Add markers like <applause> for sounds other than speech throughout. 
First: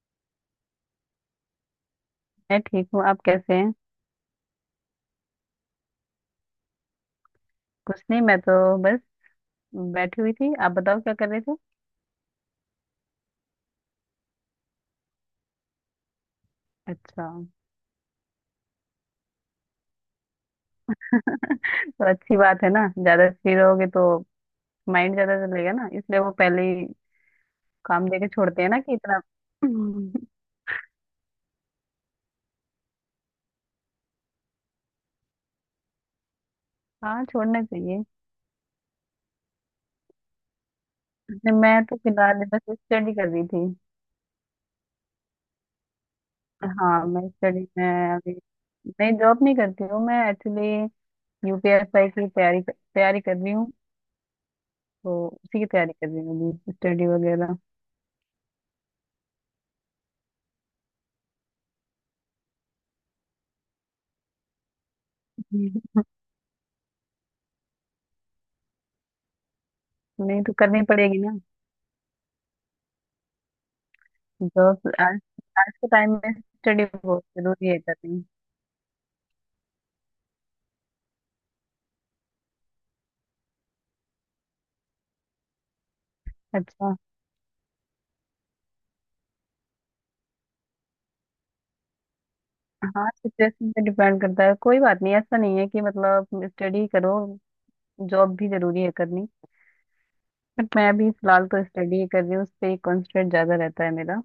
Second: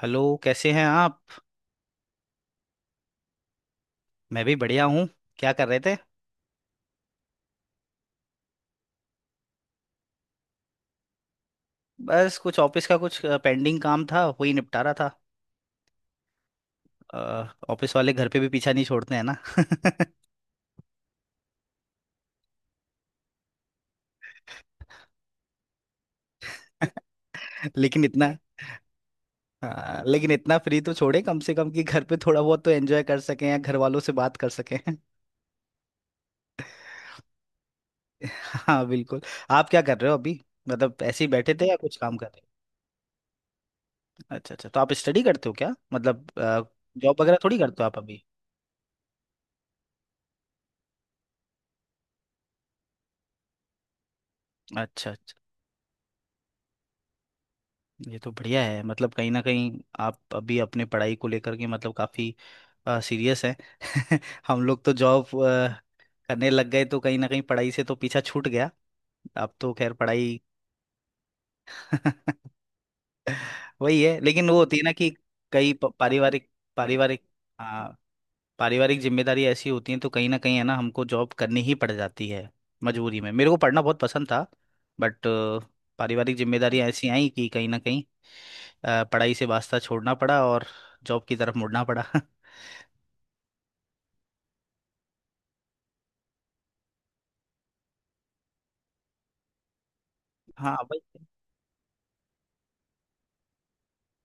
Hello, कैसे हैं आप। मैं ठीक हूँ। आप कैसे हैं? मैं भी बढ़िया हूँ। क्या कर रहे थे? कुछ नहीं, मैं तो बस बैठी हुई थी। आप बताओ क्या कर रहे थे? बस कुछ ऑफिस का कुछ पेंडिंग काम था, वही निपटा रहा था। अच्छा, ऑफिस वाले घर पे भी पीछा नहीं छोड़ते हैं ना। तो अच्छी बात है ना, ज्यादा फ्री रहोगे तो माइंड ज्यादा चलेगा ना, इसलिए वो पहले ही <laughs> लेकिन काम देके इतना। छोड़ते हैं ना कि इतना। हाँ, <clears throat> लेकिन इतना फ्री तो छोड़े कम से कम कि घर पे थोड़ा बहुत तो एंजॉय कर सकें या घर वालों से बात कर सकें। <laughs> <laughs> हाँ, छोड़ना चाहिए। हाँ बिल्कुल। आप क्या कर रहे हो अभी? मतलब ऐसे ही नहीं, बैठे थे या मैं कुछ तो काम कर फिलहाल रहे? बस स्टडी कर रही थी। थे। अच्छा अच्छा, तो आप स्टडी करते हो क्या मतलब? हाँ, जॉब मैं वगैरह थोड़ी स्टडी करते हो आप में अभी? अभी। नहीं, जॉब नहीं करती हूँ मैं एक्चुअली। यूपीएसआई की तैयारी तैयारी कर रही हूँ। अच्छा अच्छा, तो उसी की तैयारी कर रही हूँ अभी, स्टडी वगैरह। ये तो बढ़िया है। मतलब कहीं ना कहीं आप अभी अपने पढ़ाई को लेकर के मतलब काफी सीरियस हैं। <laughs> हम लोग तो जॉब <laughs> करने लग गए तो कहीं ना कहीं पढ़ाई से तो पीछा छूट गया। आप तो खैर पढ़ाई। नहीं तो करनी पड़ेगी। <laughs> वही है, लेकिन वो होती है जॉब ना कि आज। आज कई के टाइम में पारिवारिक स्टडी पारिवारिक। बहुत जरूरी है हाँ, करनी। पारिवारिक जिम्मेदारी ऐसी होती हैं तो कहीं ना कहीं है ना, हमको जॉब करनी ही पड़ जाती है मजबूरी में। मेरे को पढ़ना बहुत पसंद था, बट पारिवारिक जिम्मेदारियां अच्छा। ऐसी आई कि कहीं ना कहीं पढ़ाई से वास्ता छोड़ना पड़ा और जॉब की तरफ मुड़ना पड़ा। <laughs> हाँ, सिचुएशन पे डिपेंड करता है, कोई बात नहीं। ऐसा नहीं है कि मतलब स्टडी करो, जॉब भी जरूरी है करनी। हाँ बट मैं भाई। अभी फिलहाल तो स्टडी ही कर रही हूँ, उस पर कॉन्सेंट्रेट ज्यादा रहता है मेरा।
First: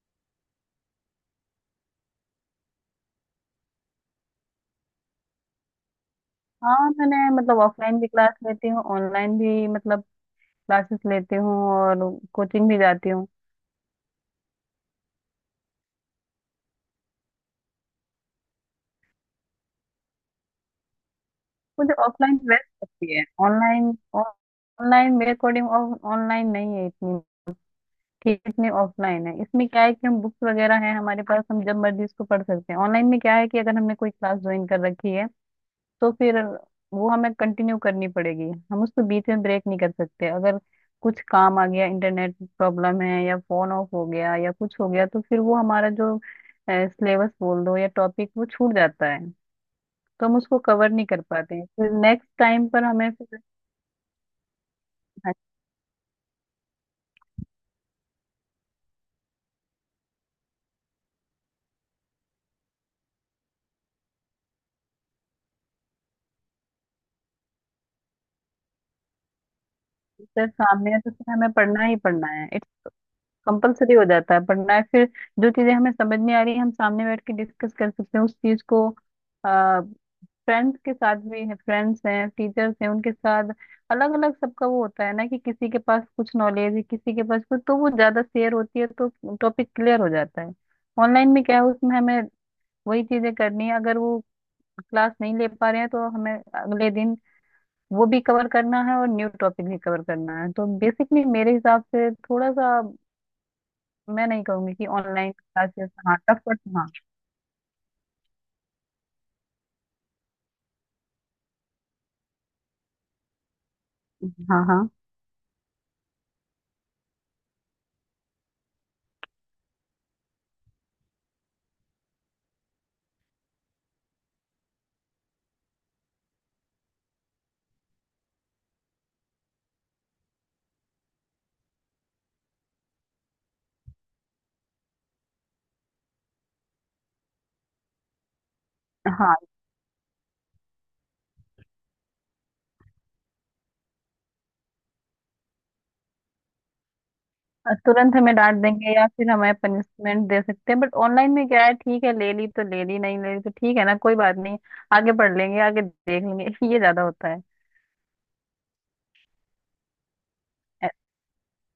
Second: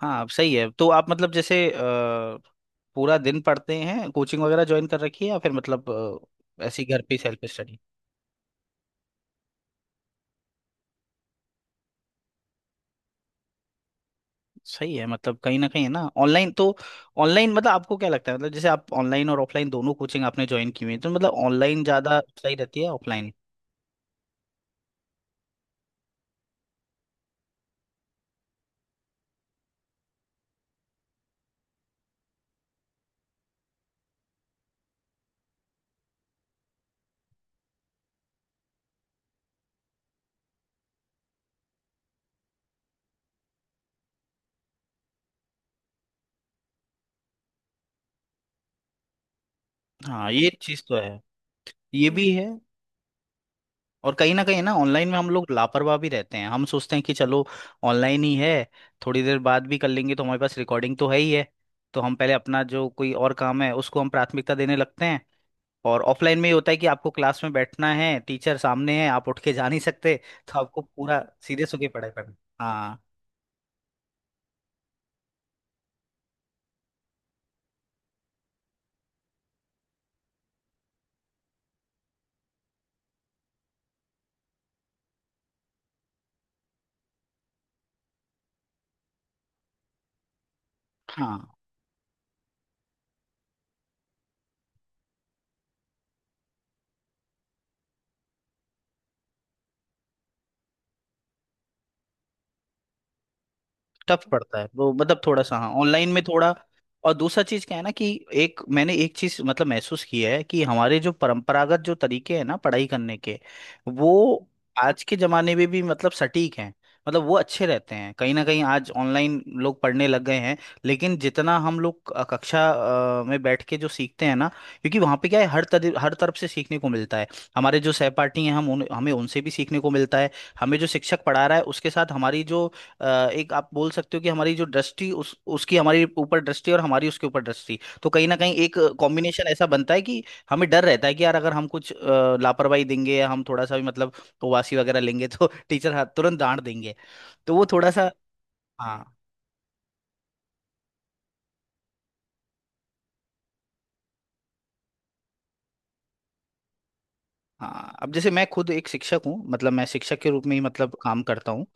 हाँ अब सही है, तो आप मतलब जैसे पूरा दिन पढ़ते हैं, कोचिंग वगैरह ज्वाइन कर रखी है या फिर मतलब ऐसे हाँ, ही घर पे मैंने सेल्फ मतलब स्टडी? ऑफलाइन भी क्लास लेती हूँ, ऑनलाइन भी मतलब क्लासेस लेती हूँ, और कोचिंग भी जाती हूँ। सही है। मतलब कहीं ना कहीं है ना, ऑनलाइन तो ऑनलाइन मतलब आपको क्या लगता है? मतलब जैसे आप ऑनलाइन और ऑफलाइन दोनों कोचिंग आपने ज्वाइन की हुई है, तो मतलब ऑनलाइन मुझे ज़्यादा ऑफलाइन सही बेस्ट रहती है लगती है। ऑफलाइन? ऑनलाइन ऑनलाइन मेरे अकॉर्डिंग ऑनलाइन नहीं है इतनी, कितने ऑफलाइन है। इसमें क्या है कि हम बुक्स वगैरह हैं हमारे पास, हम जब मर्जी इसको पढ़ सकते हैं। ऑनलाइन में क्या है कि अगर हमने कोई क्लास ज्वाइन कर रखी है तो फिर वो हमें कंटिन्यू करनी पड़ेगी। हम उसको बीच में ब्रेक नहीं कर सकते। अगर कुछ काम आ गया, इंटरनेट प्रॉब्लम है या फोन ऑफ हो गया या कुछ हो गया, तो फिर वो हमारा जो सिलेबस बोल दो या टॉपिक, वो छूट जाता है। तो हाँ हम ये उसको चीज़ कवर तो नहीं है। कर पाते हैं फिर, ये नेक्स्ट भी है। टाइम पर हमें फिर। और कहीं ना कहीं ना, ऑनलाइन में हम हाँ, लोग लापरवाह भी रहते हैं। हम सोचते हैं कि चलो ऑनलाइन ही है, थोड़ी देर बाद भी कर लेंगे, तो हमारे पास रिकॉर्डिंग तो है ही है। तो हम पहले अपना जो कोई और काम है उसको हम प्राथमिकता देने लगते हैं। और ऑफलाइन में ये होता है कि आपको क्लास में बैठना है, टीचर सामने है, आप उठ के जा नहीं सकते, teacher तो आपको सामने है तो पूरा फिर हमें सीरियस पढ़ना होकर ही पढ़ाई पढ़ना करना। है, हाँ। कंपलसरी हो जाता है पढ़ना है फिर। जो चीजें हमें समझ नहीं आ रही, हम सामने बैठ के डिस्कस कर सकते हैं उस चीज को। आ, फ्रेंड्स के साथ भी है, फ्रेंड्स हैं टीचर्स हैं उनके साथ। अलग अलग सबका वो होता है ना, कि किसी के पास कुछ नॉलेज है, किसी के पास कुछ, तो वो ज्यादा शेयर होती है तो टॉपिक क्लियर हो जाता है। ऑनलाइन में हाँ क्या है, उसमें हमें वही चीजें करनी है। अगर वो क्लास नहीं ले पा रहे हैं तो हमें अगले दिन वो भी कवर करना है और न्यू टॉपिक भी कवर करना है, तो बेसिकली मेरे हिसाब से थोड़ा सा। टफ मैं नहीं पड़ता है कहूंगी कि वो मतलब, ऑनलाइन थोड़ा सा। हाँ, क्लासेस, ऑनलाइन हाँ में टफ, थोड़ा। बट हाँ, और दूसरा चीज क्या है ना कि एक मैंने एक चीज मतलब महसूस की है कि हमारे जो परंपरागत जो तरीके हैं ना पढ़ाई करने के, वो हाँ, हाँ, आज के जमाने में भी मतलब सटीक हैं। मतलब वो अच्छे रहते हैं। कहीं ना कहीं आज ऑनलाइन लोग पढ़ने लग गए हैं। लेकिन जितना हम लोग कक्षा में बैठ के जो सीखते हैं ना, क्योंकि वहाँ पे क्या है, हर तरह हर तरफ से सीखने को मिलता है। हमारे जो सहपाठी हैं, हमें उनसे भी सीखने को मिलता है। हमें जो शिक्षक पढ़ा रहा है उसके साथ हमारी जो एक आप बोल सकते हो कि हमारी जो दृष्टि, उस उसकी हमारी ऊपर दृष्टि और हमारी उसके ऊपर दृष्टि, तो कहीं ना कहीं एक हाँ, कॉम्बिनेशन ऐसा बनता है कि हमें डर रहता है कि यार अगर हम कुछ लापरवाही देंगे या हम थोड़ा सा भी मतलब उपवासी वगैरह लेंगे तो <laughs> टीचर हाथ तुरंत डांट देंगे। तो वो हाँ, थोड़ा सा। तुरंत हमें डांट देंगे या हाँ। फिर हमें पनिशमेंट दे सकते हैं। बट ऑनलाइन में क्या है, ठीक है ले ली तो ले ली, नहीं ले ली तो ठीक है ना, कोई बात नहीं। आगे पढ़ लेंगे, आगे देख लेंगे। <laughs> ये ज्यादा होता है। हाँ अब जैसे मैं खुद एक शिक्षक हूँ, मतलब मैं शिक्षक के रूप में ही अ- मतलब काम करता हूँ।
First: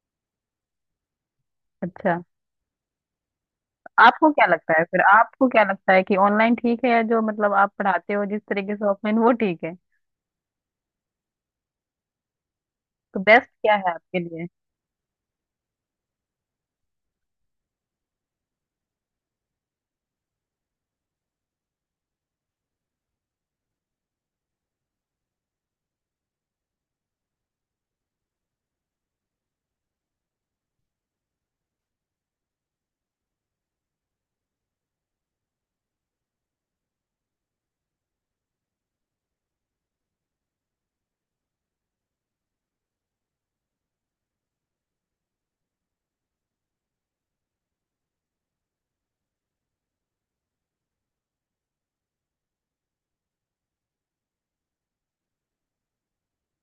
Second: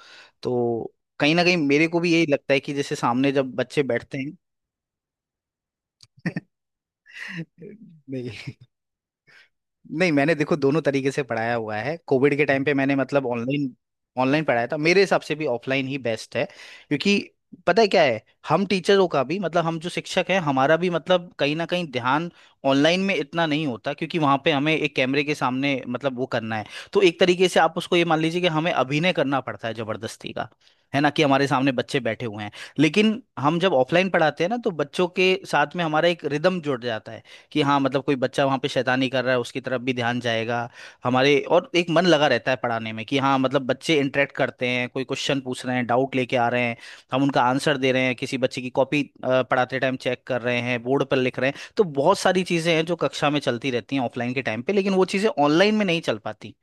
तो कहीं ना कहीं मेरे को भी अच्छा। यही लगता है कि जैसे सामने जब बच्चे बैठते हैं। आपको क्या लगता है कि ऑनलाइन <laughs> ठीक है या जो मतलब आप पढ़ाते हो जिस नहीं तरीके से ऑफलाइन वो ठीक है? नहीं, मैंने देखो दोनों तरीके से पढ़ाया हुआ है। कोविड के टाइम पे मैंने तो मतलब बेस्ट ऑनलाइन क्या है आपके ऑनलाइन लिए? पढ़ाया था। मेरे हिसाब से भी ऑफलाइन ही बेस्ट है। क्योंकि पता है क्या है, हम टीचरों का भी मतलब हम जो शिक्षक हैं हमारा भी मतलब कहीं ना कहीं ध्यान ऑनलाइन में इतना नहीं होता। क्योंकि वहां पे हमें एक कैमरे के सामने मतलब वो करना है। तो एक तरीके से आप उसको ये मान लीजिए कि हमें अभिनय करना पड़ता है जबरदस्ती का, है ना, कि हमारे सामने बच्चे बैठे हुए हैं। लेकिन हम जब ऑफलाइन पढ़ाते हैं ना, तो बच्चों के साथ में हमारा एक रिदम जुड़ जाता है कि हाँ, मतलब कोई बच्चा वहाँ पे शैतानी कर रहा है उसकी तरफ भी ध्यान जाएगा हमारे। और एक मन लगा रहता है पढ़ाने में कि हाँ, मतलब बच्चे इंटरेक्ट करते हैं, कोई क्वेश्चन पूछ रहे हैं, डाउट लेके आ रहे हैं, हम उनका आंसर दे रहे हैं, किसी बच्चे की कॉपी पढ़ाते टाइम चेक कर रहे हैं, बोर्ड पर लिख रहे हैं। तो बहुत सारी चीज़ें हैं जो कक्षा में चलती रहती हैं ऑफलाइन के टाइम पे, लेकिन वो चीज़ें ऑनलाइन में नहीं चल पाती।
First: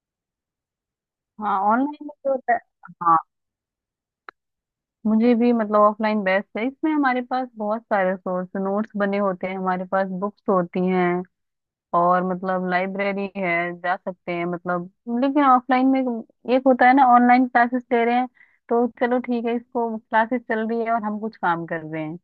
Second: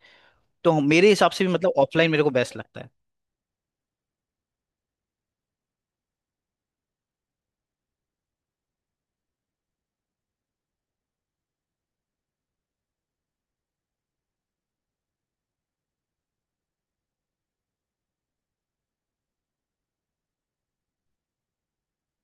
तो मेरे हिसाब से भी हाँ, मतलब ऑनलाइन ऑफलाइन में मेरे को जो होता बेस्ट है। लगता है। हाँ, मुझे भी मतलब ऑफलाइन बेस्ट है। इसमें हमारे पास बहुत सारे सोर्स, नोट्स बने होते हैं, हमारे पास बुक्स होती हैं, और मतलब लाइब्रेरी है, जा सकते हैं मतलब। लेकिन ऑफलाइन में एक होता है ना, ऑनलाइन क्लासेस ले रहे हैं तो चलो ठीक है इसको, क्लासेस चल रही है और हम कुछ काम कर रहे हैं,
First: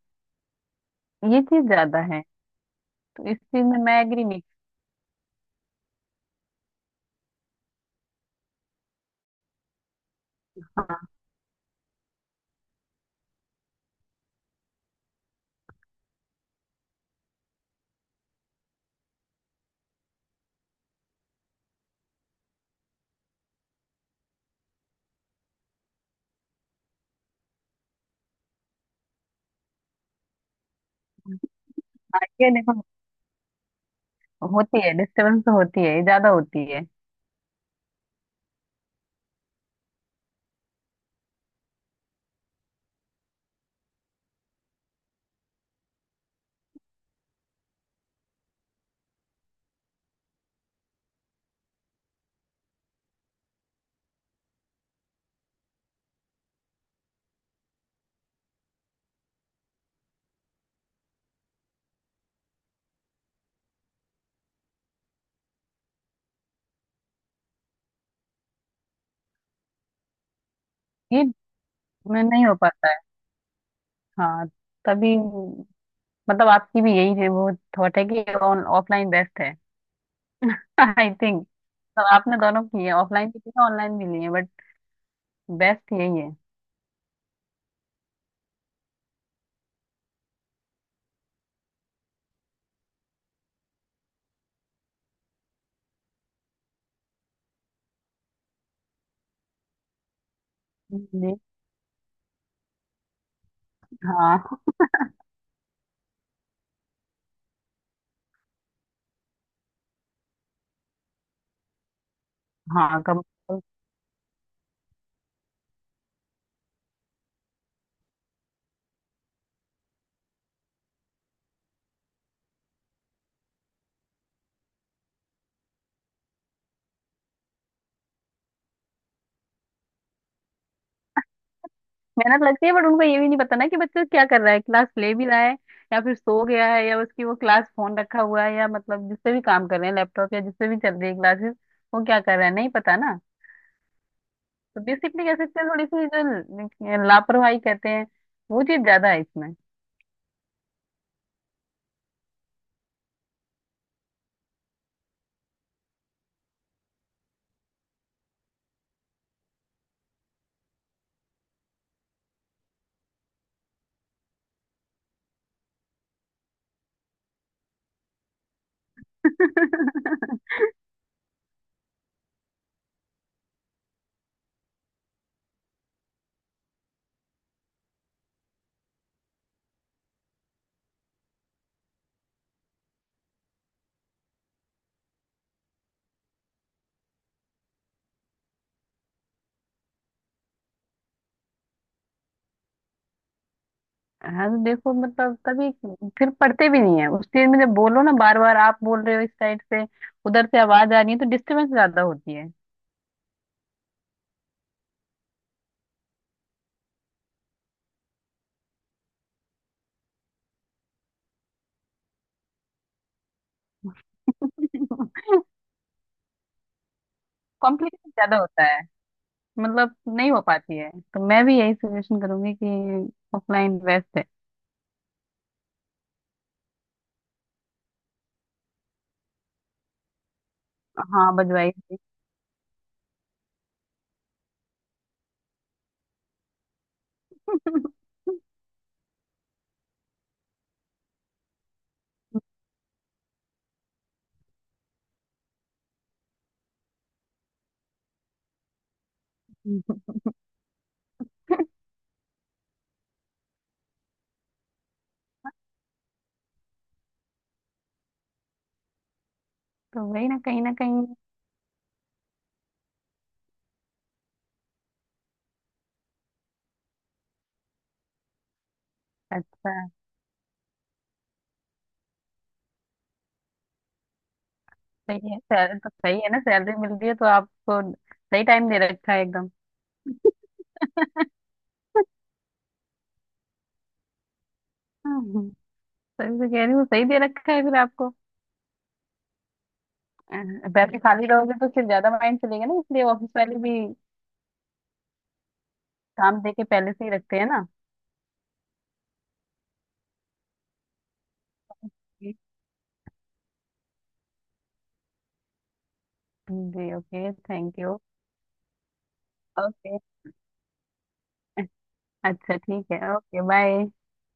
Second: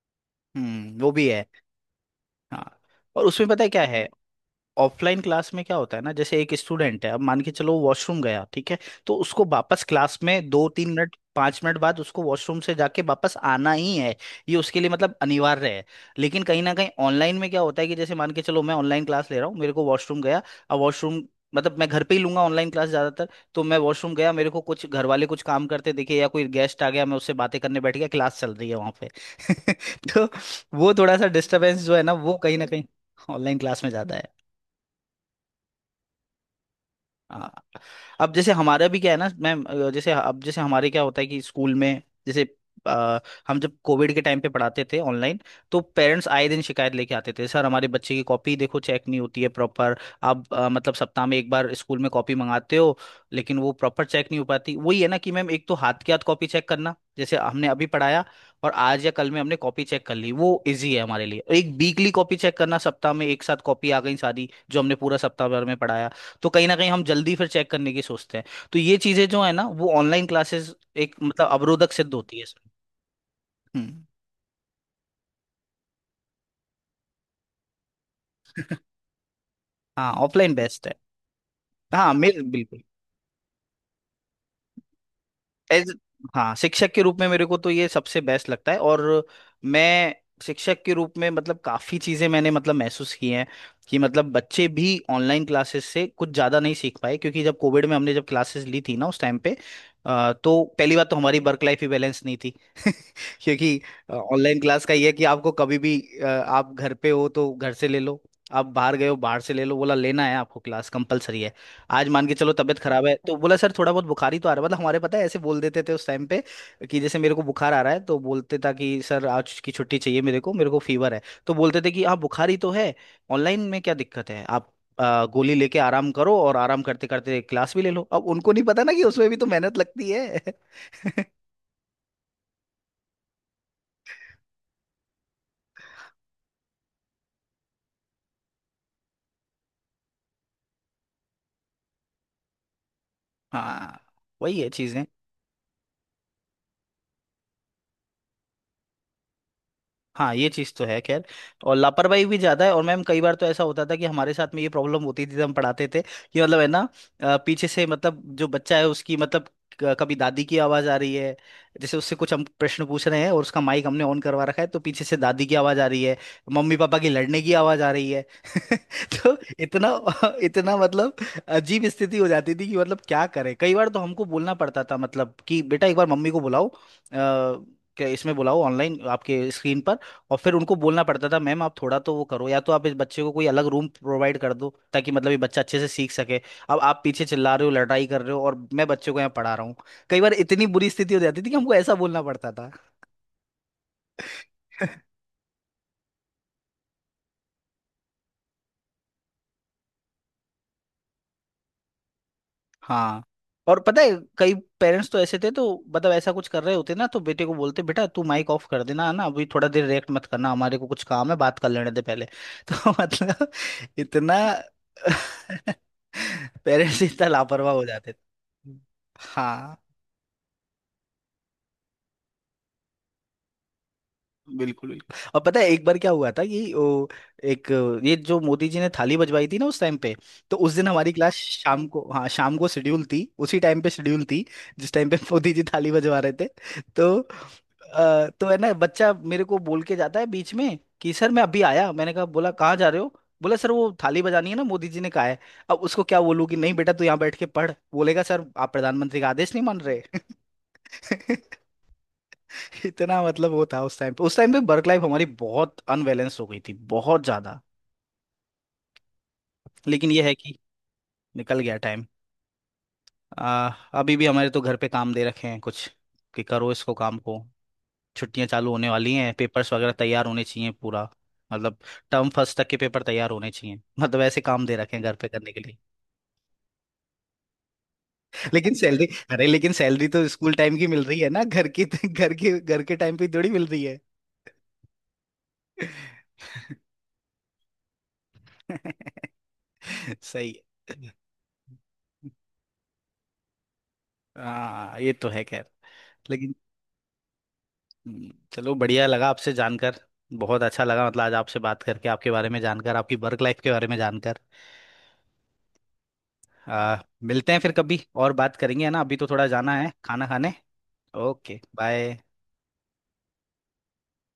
हम्म, वो भी ये है। चीज ज्यादा है। हाँ। और तो इस उसमें पता चीज है में क्या मैं है, एग्री नहीं। ऑफलाइन क्लास में क्या होता है ना, जैसे एक स्टूडेंट है, अब मान के चलो वॉशरूम गया, ठीक है, तो उसको वापस क्लास में दो तीन हाँ, मिनट पांच मिनट बाद उसको वॉशरूम से जाके वापस आना ही है। ये उसके लिए मतलब अनिवार्य है। लेकिन कहीं ना कहीं ऑनलाइन में क्या होता है कि जैसे मान के चलो मैं ऑनलाइन क्लास ले रहा हूँ, मेरे को वॉशरूम गया, अब वॉशरूम मतलब मैं घर पे ही लूंगा ऑनलाइन क्लास ज्यादातर, तो मैं वॉशरूम गया, मेरे को कुछ घर वाले कुछ काम करते दिखे या कोई गेस्ट आ गया, मैं उससे बातें करने बैठ गया। क्लास चल रही है वहां पे। <laughs> तो वो थोड़ा सा डिस्टरबेंस जो है ना, वो ये कहीं ना देखो कहीं ऑनलाइन क्लास में ज्यादा है। होती है, डिस्टर्बेंस तो होती है, ये ज्यादा होती है। हाँ। अब जैसे हमारा भी क्या है ना मैम, जैसे अब जैसे हमारे क्या होता है कि स्कूल में जैसे अ, हम जब कोविड के टाइम पे पढ़ाते थे ऑनलाइन। तो पेरेंट्स आए दिन शिकायत लेके आते थे, सर हमारे बच्चे की कॉपी देखो, चेक नहीं होती है प्रॉपर। आप मतलब सप्ताह में एक बार स्कूल में कॉपी मंगाते हो लेकिन वो प्रॉपर चेक नहीं हो पाती। वही है ना कि मैम, एक तो हाथ के हाथ कॉपी चेक करना, जैसे हमने अभी पढ़ाया और आज या कल में हमने कॉपी चेक कर ली, वो इजी है हमारे लिए। एक वीकली कॉपी चेक करना सप्ताह में, एक साथ कॉपी आ गई सारी जो हमने पूरा सप्ताह भर में पढ़ाया। तो कहीं ना कहीं हम जल्दी फिर चेक करने की सोचते हैं। तो ये चीजें जो है ना, वो ऑनलाइन क्लासेस एक ये मतलब अवरोधक सिद्ध मैं, होती है नहीं हो इसमें। पाता है। हम्म। हाँ, तभी मतलब आपकी भी यही है वो थॉट है कि ऑन ऑफलाइन बेस्ट है। हाँ, ऑफलाइन <laughs> बेस्ट है। आई थिंक, मतलब हाँ आपने मेरे दोनों बिल्कुल की है, ऑफलाइन भी लिए, ऑनलाइन भी लिए, बट एज। बेस्ट यही है। हाँ शिक्षक के रूप में मेरे को तो ये सबसे बेस्ट लगता है, और मैं शिक्षक के रूप में मतलब काफी चीजें मैंने मतलब महसूस की हैं कि मतलब बच्चे भी ऑनलाइन क्लासेस से कुछ ज्यादा नहीं सीख पाए। क्योंकि जब कोविड में हमने जब क्लासेस ली थी ना उस टाइम पे, तो पहली बात तो जी। हमारी वर्क लाइफ ही बैलेंस नहीं थी। क्योंकि हाँ, ऑनलाइन क्लास का ये है कि आपको कभी भी आप घर पे हो तो घर से ले लो, आप बाहर गए हो बाहर से ले लो, बोला लेना है आपको क्लास कंपलसरी है। आज मान के चलो तबीयत हाँ, खराब है, कम। तो बोला सर थोड़ा बहुत बुखार ही तो आ रहा है। मतलब हमारे पता है ऐसे बोल देते थे उस टाइम पे कि जैसे मेरे को बुखार आ रहा है तो बोलते था कि सर आज की छुट्टी चाहिए मेरे को, मेरे को फीवर है, तो बोलते थे कि आप बुखार ही तो है, ऑनलाइन में क्या दिक्कत है? आप गोली लेके आराम करो और आराम करते करते क्लास भी ले लो। अब उनको नहीं पता ना कि उसमें भी तो मेहनत लगती है। <laughs> मेहनत लगती है, बट उनको ये भी नहीं पता ना कि बच्चा क्या कर रहा है, क्लास ले भी रहा है, या फिर सो गया है, या उसकी वो क्लास फोन रखा हुआ है, या मतलब जिससे भी काम कर रहे हैं, लैपटॉप या जिससे भी चल रही है क्लासेस, वो क्या कर रहा है नहीं पता ना। हाँ, वही है तो चीजें। बेसिकली कह सकते हैं थोड़ी सी जो लापरवाही कहते हैं, वो चीज ज्यादा है इसमें। हाँ ये चीज़ तो है खैर। और लापरवाही भी ज़्यादा है। और मैम कई बार तो ऐसा होता था कि हमारे साथ में ये प्रॉब्लम होती थी जब हम पढ़ाते थे कि मतलब है ना, पीछे से मतलब जो बच्चा है उसकी मतलब कभी दादी की आवाज़ आ रही है। जैसे उससे कुछ हम प्रश्न पूछ रहे हैं और उसका माइक हमने ऑन करवा रखा है, तो पीछे से दादी की आवाज़ आ रही है, मम्मी पापा की लड़ने की आवाज़ आ रही है। <laughs> तो इतना <laughs> इतना मतलब अजीब स्थिति हो जाती थी कि मतलब क्या करें, कई बार तो हमको बोलना पड़ता था मतलब कि बेटा एक बार मम्मी को बुलाओ, क्या इसमें बुलाओ ऑनलाइन आपके स्क्रीन पर। और फिर उनको बोलना पड़ता था, मैम आप थोड़ा तो वो करो, या तो आप इस बच्चे को कोई अलग रूम प्रोवाइड कर दो ताकि मतलब ये बच्चा अच्छे से सीख सके, अब आप पीछे चिल्ला रहे हो, लड़ाई कर रहे हो, और मैं बच्चे को यहाँ पढ़ा रहा हूँ। कई बार इतनी बुरी स्थिति हो जाती थी कि हमको ऐसा बोलना पड़ता था। हाँ, तो देखो मतलब कभी फिर पढ़ते भी नहीं है उस चीज में, जब बोलो ना बार बार, आप बोल रहे हो इस साइड से, उधर से आवाज आ रही है, तो डिस्टरबेंस ज्यादा होती है। हाँ, और पता है कई पेरेंट्स तो ऐसे थे, तो मतलब ऐसा कुछ कर रहे होते ना, तो बेटे को बोलते बेटा तू माइक ऑफ कर देना है ना, अभी थोड़ा देर रिएक्ट मत करना, हमारे को कुछ काम है, बात कर लेने दे पहले। <laughs> तो मतलब इतना। <laughs> <laughs> पेरेंट्स इतना लापरवाह हो कॉम्प्लिकेशन जाते ज्यादा होता थे। है, हाँ मतलब नहीं हो पाती है, तो मैं भी यही सजेशन करूंगी कि ऑफलाइन बेस्ट है। बिल्कुल बिल्कुल। और पता है एक बार क्या हुआ था कि एक ये जो मोदी जी ने थाली बजवाई थी ना उस टाइम पे। तो उस दिन हमारी हाँ क्लास बजवाई शाम थी। को, हाँ शाम को शेड्यूल थी, उसी टाइम पे शेड्यूल थी जिस टाइम पे <laughs> मोदी जी थाली बजवा रहे थे। तो अ, <laughs> तो है ना, बच्चा मेरे को बोल के जाता है बीच में कि सर मैं अभी आया। मैंने कहा, बोला कहाँ जा रहे हो? बोला सर वो थाली बजानी है ना मोदी जी ने कहा है। अब उसको क्या बोलूं कि नहीं बेटा तू यहाँ बैठ के पढ़, बोलेगा सर आप प्रधानमंत्री का आदेश नहीं मान रहे। <laughs> <laughs> इतना मतलब वो था उस टाइम पे, उस टाइम पे वर्क लाइफ हमारी बहुत अनबैलेंस हो गई थी, बहुत ज्यादा। तो लेकिन ये वही है ना, कि कहीं ना कहीं। निकल गया टाइम। आ, अभी भी हमारे तो घर पे काम दे रखे हैं कुछ, कि करो इसको काम को, छुट्टियां चालू होने वाली हैं, अच्छा, पेपर्स वगैरह तैयार होने चाहिए पूरा। मतलब टर्म फर्स्ट तक के पेपर तैयार होने चाहिए, मतलब ऐसे काम दे रखे हैं घर पे सही है, करने के लिए। सैलरी तो सही है ना, सैलरी मिल रही है तो आपको सही <laughs> टाइम दे रखा है एकदम। लेकिन सैलरी तो स्कूल टाइम की मिल रही है ना, <laughs> घर के टाइम पे थोड़ी मिल रही है। सही से कह रही हूँ, सही दे रखा है फिर आपको। <laughs> सही वैसे है। खाली रहोगे तो फिर ज्यादा माइंड चलेगा ना, इसलिए ऑफिस वाले भी हाँ ये तो है खैर। काम दे लेकिन के पहले से ही रखते हैं ना। चलो बढ़िया लगा आपसे जानकर। बहुत अच्छा लगा मतलब, आज आपसे बात करके, आपके बारे में जानकर, आपकी वर्क लाइफ के बारे में जानकर। जी, आ, ओके, मिलते हैं फिर थैंक यू। कभी और बात करेंगे, है ना, अभी तो थोड़ा जाना है ओके, खाना खाने। Okay bye. अच्छा ठीक है, ओके बाय।